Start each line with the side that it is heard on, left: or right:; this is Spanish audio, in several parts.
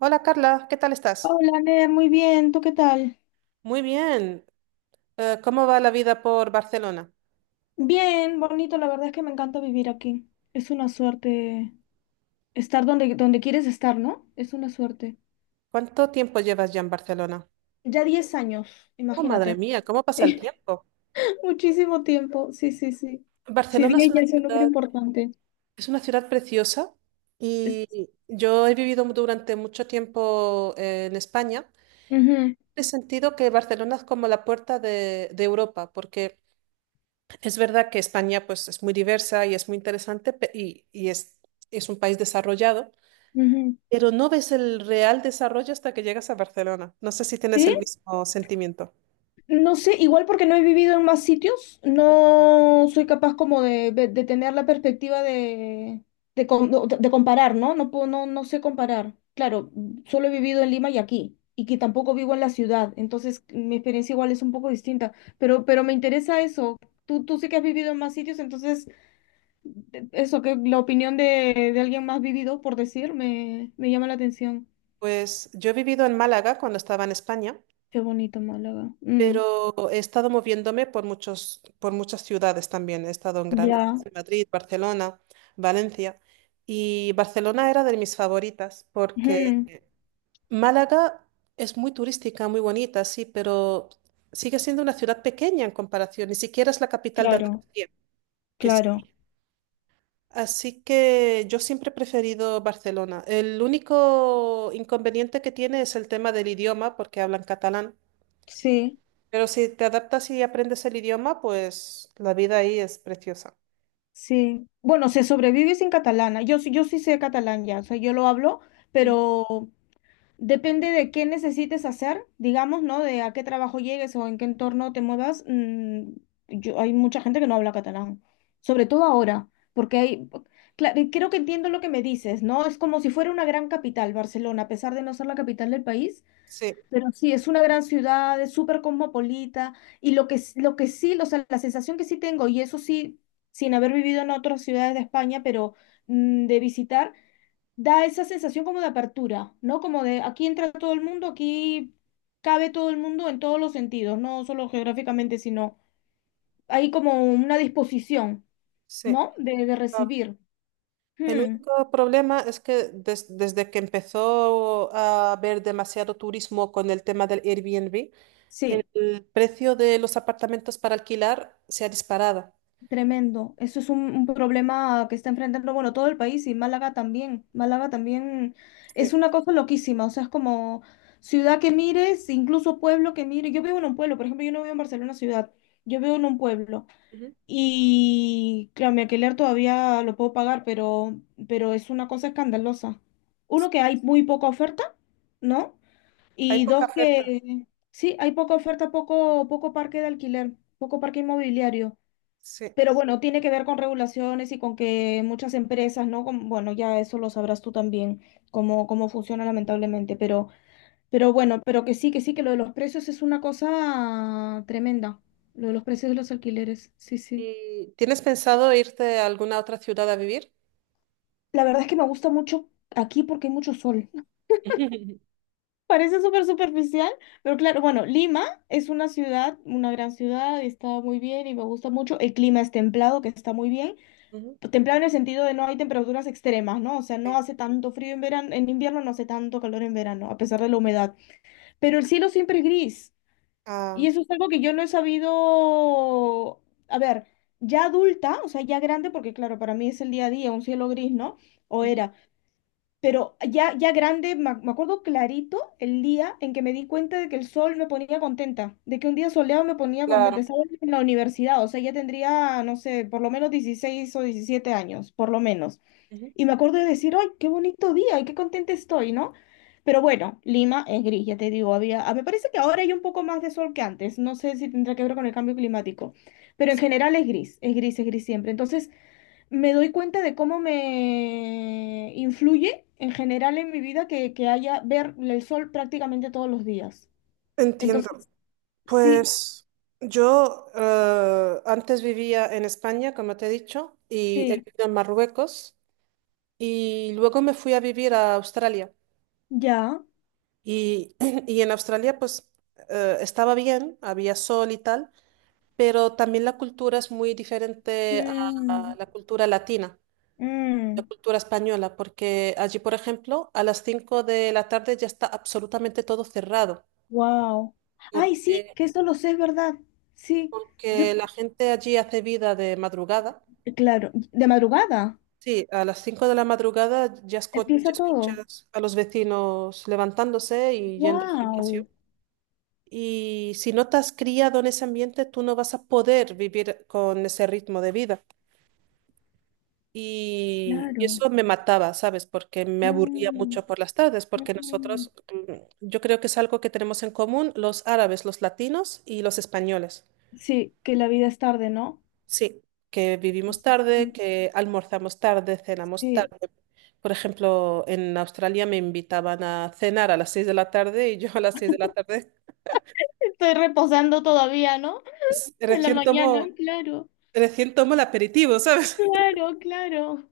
right: Hola Carla, ¿qué tal estás?
left: Hola, Ner, muy bien. ¿Tú qué tal?
right: Muy bien. ¿Cómo va la vida por Barcelona?
left: Bien, bonito. La verdad es que me encanta vivir aquí. Es una suerte estar donde quieres estar, ¿no? Es una suerte.
right: ¿Cuánto tiempo llevas ya en Barcelona?
left: Ya 10 años,
right: Oh, madre
left: imagínate.
right: mía, ¿cómo pasa el tiempo?
left: Muchísimo tiempo. Sí, sí, sí. Sí,
right: Barcelona
left: 10 ya es un número importante.
right: es una ciudad preciosa
left: Es-
right: y yo he vivido durante mucho tiempo en España.
left: Ujú,
right: He sentido que Barcelona es como la puerta de Europa, porque es verdad que España pues, es muy diversa y es muy interesante es un país desarrollado.
left: ujú.
right: Pero no ves el real desarrollo hasta que llegas a Barcelona. No sé si tienes el
left: ¿Sí?
right: mismo sentimiento.
left: No sé, igual porque no he vivido en más sitios, no soy capaz como de tener la perspectiva de comparar, ¿no? No puedo, no, no sé comparar. Claro, solo he vivido en Lima y aquí, y que tampoco vivo en la ciudad, entonces mi experiencia igual es un poco distinta, pero me interesa eso. Tú sí que has vivido en más sitios, entonces eso que la opinión de alguien más vivido, por decir, me llama la atención.
right: Pues yo he vivido en Málaga cuando estaba en España,
left: Qué bonito Málaga. Mm,
right: pero he estado moviéndome por muchas ciudades también. He estado en Granada,
left: ya.
right: en Madrid, Barcelona, Valencia. Y Barcelona era de mis favoritas porque
left: Ujú,
right: Málaga es muy turística, muy bonita, sí, pero sigue siendo una ciudad pequeña en comparación. Ni siquiera es la capital de
left: claro,
right: Andalucía, que es
left: claro.
right: Así que yo siempre he preferido Barcelona. El único inconveniente que tiene es el tema del idioma, porque hablan catalán.
left: Sí,
right: Pero si te adaptas y aprendes el idioma, pues la vida ahí es preciosa.
left: sí. Bueno, se sobrevive sin catalana. Yo, yo sí sé catalán ya, o sea, yo lo hablo,
right: Ujú.
left: pero depende de qué necesites hacer, digamos, ¿no? De a qué trabajo llegues o en qué entorno te muevas. Yo, hay mucha gente que no habla catalán, sobre todo ahora, porque hay, claro, creo que entiendo lo que me dices, ¿no? Es como si fuera una gran capital, Barcelona, a pesar de no ser la capital del país.
right: Sí,
left: Pero sí, es una gran ciudad, es súper cosmopolita y lo que, lo que sí, o sea, la sensación que sí tengo, y eso sí, sin haber vivido en otras ciudades de España, pero de visitar, da esa sensación como de apertura, ¿no? Como de aquí entra todo el mundo, aquí cabe todo el mundo en todos los sentidos, no solo geográficamente, sino hay como una disposición,
right: sí.
left: ¿no? De
right: Ah,
left: recibir.
right: el
left: Hmm,
right: único problema es que desde que empezó a haber demasiado turismo con el tema del Airbnb,
left: sí.
right: el precio de los apartamentos para alquilar se ha disparado.
left: Tremendo. Eso es un problema que está enfrentando, bueno, todo el país y Málaga también. Málaga también
right: Sí.
left: es una cosa loquísima, o sea, es como ciudad que mires, incluso pueblo que mires. Yo vivo en un pueblo, por ejemplo, yo no vivo en Barcelona ciudad, yo vivo en un pueblo.
right: Ujú.
left: Y claro, mi alquiler todavía lo puedo pagar, pero es una cosa escandalosa. Uno, que hay muy poca oferta, ¿no?
right: Hay
left: Y
right: poca
left: dos,
right: oferta.
left: que sí, hay poca oferta, poco parque de alquiler, poco parque inmobiliario.
right: Sí.
left: Pero bueno, tiene que ver con regulaciones y con que muchas empresas, ¿no? Bueno, ya eso lo sabrás tú también, cómo funciona lamentablemente, pero bueno, pero que sí, que sí, que lo de los precios es una cosa tremenda, lo de los precios de los alquileres, sí, sí.
right: ¿Y tienes pensado irte a alguna otra ciudad a vivir?
left: La verdad es que me gusta mucho aquí porque hay mucho sol. Parece súper superficial, pero claro, bueno, Lima es una ciudad, una gran ciudad, y está muy bien y me gusta mucho. El clima es templado, que está muy bien.
right: Ujú.
left: Templado en el sentido de no hay temperaturas extremas, ¿no? O sea, no hace tanto frío en verano, en invierno no hace tanto calor en verano, a pesar de la humedad. Pero el cielo siempre es gris. Y
right: Ah,
left: eso es algo que yo no he sabido, a ver, ya adulta, o sea, ya grande, porque claro, para mí es el día a día, un cielo gris, ¿no? O
right: ujú,
left: era. Pero ya, ya grande, me acuerdo clarito el día en que me di cuenta de que el sol me ponía contenta, de que un día soleado me ponía contenta,
right: claro.
left: ¿sabes? En la universidad, o sea, ya tendría, no sé, por lo menos 16 o 17 años, por lo menos.
right: Ujú.
left: Y me acuerdo de decir, ¡ay, qué bonito día! ¡Y qué contenta estoy! ¿No? Pero bueno, Lima es gris, ya te digo, había, ah, me parece que ahora hay un poco más de sol que antes, no sé si tendrá que ver con el cambio climático, pero en general es gris, es gris, es gris siempre. Entonces me doy cuenta de cómo me influye en general en mi vida que haya ver el sol prácticamente todos los días.
right: Entiendo.
left: Entonces, sí,
right: Pues yo antes vivía en España, como te he dicho, y he
left: sí,
right: vivido en Marruecos, y luego me fui a vivir a Australia.
left: ya.
right: Y, y en Australia pues estaba bien, había sol y tal, pero también la cultura es muy diferente a
left: Mm,
right: la cultura latina, la
left: mm,
right: cultura española, porque allí, por ejemplo, a las 5 de la tarde ya está absolutamente todo cerrado,
left: wow. Ay, sí,
right: porque,
left: que eso lo sé, es verdad. Sí. Yo,
right: porque la gente allí hace vida de madrugada.
left: claro, de madrugada
right: Sí, a las 5 de la madrugada ya
left: empieza todo.
right: escuchas a los vecinos levantándose y yendo al gimnasio.
left: ¡Wow!
right: Y si no te has criado en ese ambiente, tú no vas a poder vivir con ese ritmo de vida. Y
left: Claro.
right: eso me mataba, ¿sabes? Porque me aburría
left: Mm,
right: mucho por las tardes, porque
left: mm.
right: nosotros, yo creo que es algo que tenemos en común los árabes, los latinos y los españoles.
left: Sí, que la vida es tarde, ¿no?
right: Sí, que vivimos tarde,
left: Sí,
right: que almorzamos tarde, cenamos
left: sí.
right: tarde. Por ejemplo, en Australia me invitaban a cenar a las 6 de la tarde y yo a las 6 de la tarde
left: Estoy reposando todavía, ¿no?
right: pues,
left: En la mañana, claro,
right: recién tomo el aperitivo, ¿sabes?
left: claro, claro.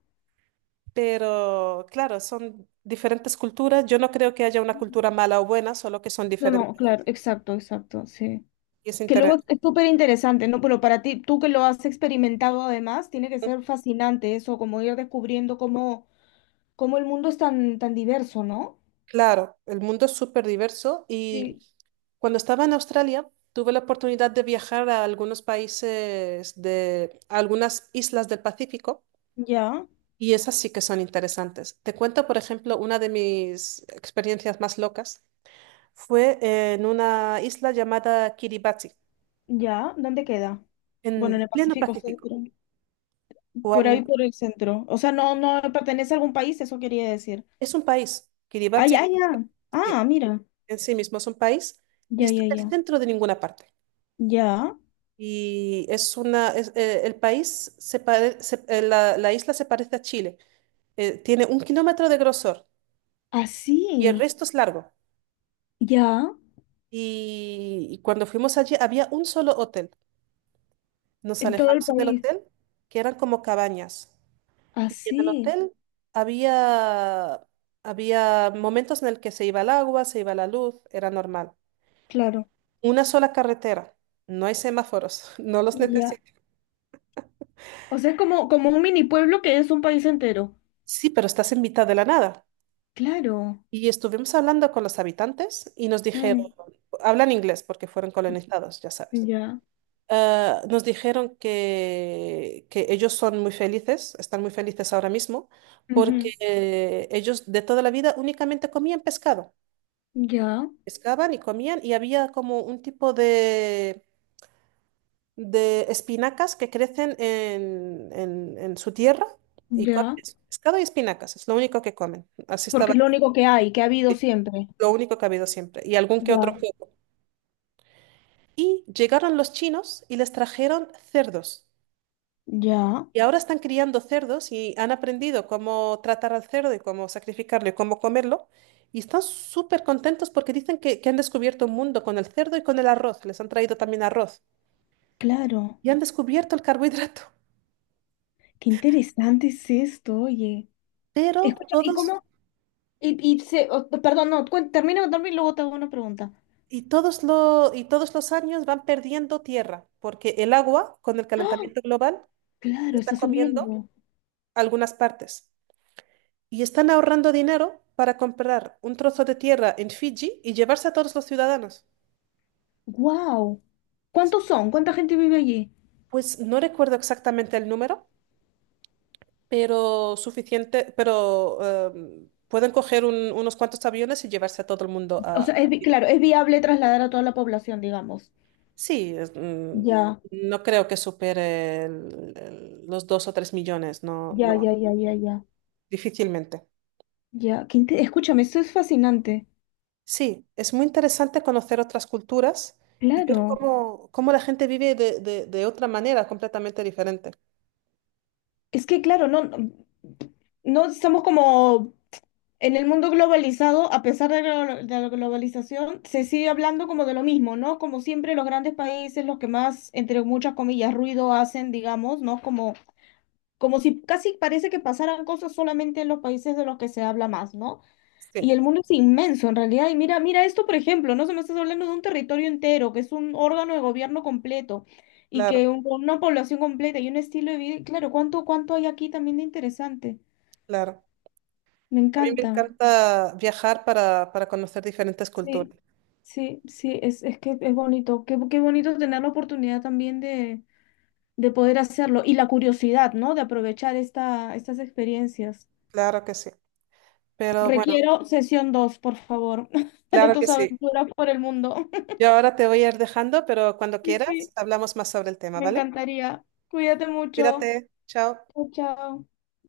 right: Pero claro, son diferentes culturas. Yo no creo que haya una cultura mala o buena, solo que son
left: No,
right: diferentes.
left: no, claro, exacto, exacto, sí.
right: Y es
left: Que
right: inter-
left: luego es súper interesante, ¿no? Pero para ti, tú que lo has experimentado además, tiene que ser fascinante eso, como ir descubriendo cómo, cómo el mundo es tan, tan diverso, ¿no?
right: Claro, el mundo es súper diverso y
left: Sí.
right: cuando estaba en Australia tuve la oportunidad de viajar a algunos países de a algunas islas del Pacífico
left: Ya.
right: y esas sí que son interesantes. Te cuento, por ejemplo, una de mis experiencias más locas fue en una isla llamada Kiribati,
left: Ya, ¿dónde queda? Bueno, en
right: en
left: el
right: pleno
left: Pacífico
right: Pacífico.
left: Centro, por
right: Cuando-
left: ahí por el centro. O sea, no, no pertenece a algún país, eso quería decir.
right: es un país,
left: Ah,
right: Kiribati,
left: ya, ya.
right: sí,
left: Ah, mira.
right: en sí mismo es un país y
left: Ya,
right: está
left: ya,
right: en el
left: ya.
right: centro de ninguna parte.
left: Ya.
right: Y es una, es, el país, La isla se parece a Chile. Tiene 1 kilómetro de grosor y el
left: Así.
right: resto es largo.
left: Ya.
right: Y cuando fuimos allí había un solo hotel. Nos
left: En todo el
right: alejamos del
left: país.
right: hotel, que eran como cabañas. Y en el
left: Así.
right: hotel había, había momentos en el que se iba el agua, se iba la luz, era normal.
left: Claro.
right: Una sola carretera, no hay semáforos, no los
left: Ya.
right: necesitas.
left: O sea, es como, como un mini pueblo que es un país entero.
right: Sí, pero estás en mitad de la nada.
left: Claro.
right: Y estuvimos hablando con los habitantes y nos dijeron,
left: Mm,
right: hablan inglés porque fueron colonizados, ya sabes.
left: ya.
right: Ah, nos dijeron que ellos son muy felices, están muy felices ahora mismo, porque
left: Ujú.
right: ellos de toda la vida únicamente comían pescado.
left: Ya.
right: Pescaban y comían y había como un tipo de espinacas que crecen en su tierra y comen
left: Ya.
right: eso, pescado y espinacas, es lo único que comen. Así
left: Porque es
right: estaba,
left: lo único que hay, que ha habido siempre.
right: lo único que ha habido siempre. Y algún que otro
left: Ya.
right: Y llegaron los chinos y les trajeron cerdos.
left: Ya.
right: Y ahora están criando cerdos y han aprendido cómo tratar al cerdo y cómo sacrificarlo y cómo comerlo. Y están súper contentos porque dicen que han descubierto un mundo con el cerdo y con el arroz. Les han traído también arroz.
left: Claro.
right: Y han descubierto el carbohidrato.
left: Qué interesante es esto, oye.
right: Pero
left: Escúchame, ¿y
right: todos,
left: cómo? Oh, perdón, no, termina de contarme y luego te hago una pregunta.
right: y todos, lo, y todos los años van perdiendo tierra porque el agua, con el
left: ¡Ah!
right: calentamiento global,
left: Claro,
right: está
left: está
right: comiendo
left: subiendo.
right: algunas partes. Y están ahorrando dinero para comprar un trozo de tierra en Fiji y llevarse a todos los ciudadanos.
left: ¡Wow! ¿Cuántos son? ¿Cuánta gente vive allí?
right: Pues no recuerdo exactamente el número, pero suficiente, pero pueden coger unos cuantos aviones y llevarse a todo el mundo a,
left: O sea, es,
right: a Fiji.
left: claro, es viable trasladar a toda la población, digamos.
right: Sí,
left: Ya,
right: no creo que supere los 2 o 3 millones, no,
left: ya,
right: no,
left: ya, ya, ya, ya.
right: difícilmente.
left: Ya, escúchame, esto es fascinante.
right: Sí, es muy interesante conocer otras culturas y ver
left: Claro.
right: cómo la gente vive de otra manera completamente diferente.
left: Es que, claro, no estamos como en el mundo globalizado, a pesar de de la globalización, se sigue hablando como de lo mismo, ¿no? Como siempre, los grandes países, los que más, entre muchas comillas, ruido hacen, digamos, ¿no? Como, como si casi parece que pasaran cosas solamente en los países de los que se habla más, ¿no?
right: Sí.
left: Y el mundo es inmenso, en realidad. Y mira, mira esto, por ejemplo, ¿no? Se me estás hablando de un territorio entero, que es un órgano de gobierno completo y
right: Claro,
left: que una población completa y un estilo de vida. Y claro, ¿cuánto, cuánto hay aquí también de interesante?
right: claro.
left: Me
right: A mí me
left: encanta.
right: encanta viajar para conocer diferentes
left: Sí,
right: culturas.
left: sí, sí, es que es bonito. Qué, qué bonito tener la oportunidad también de poder hacerlo y la curiosidad, ¿no? De aprovechar esta, estas experiencias.
right: Claro que sí. Pero bueno,
left: Requiero sesión 2, por favor, de
right: claro que
left: tus
right: sí.
left: aventuras por el mundo.
right: Yo ahora te voy a ir dejando, pero cuando
left: Sí,
right: quieras
left: sí,
right: hablamos más sobre el tema,
left: me
right: ¿vale?
left: encantaría. Cuídate mucho.
right: Cuídate. Chao.
left: Chao, chao.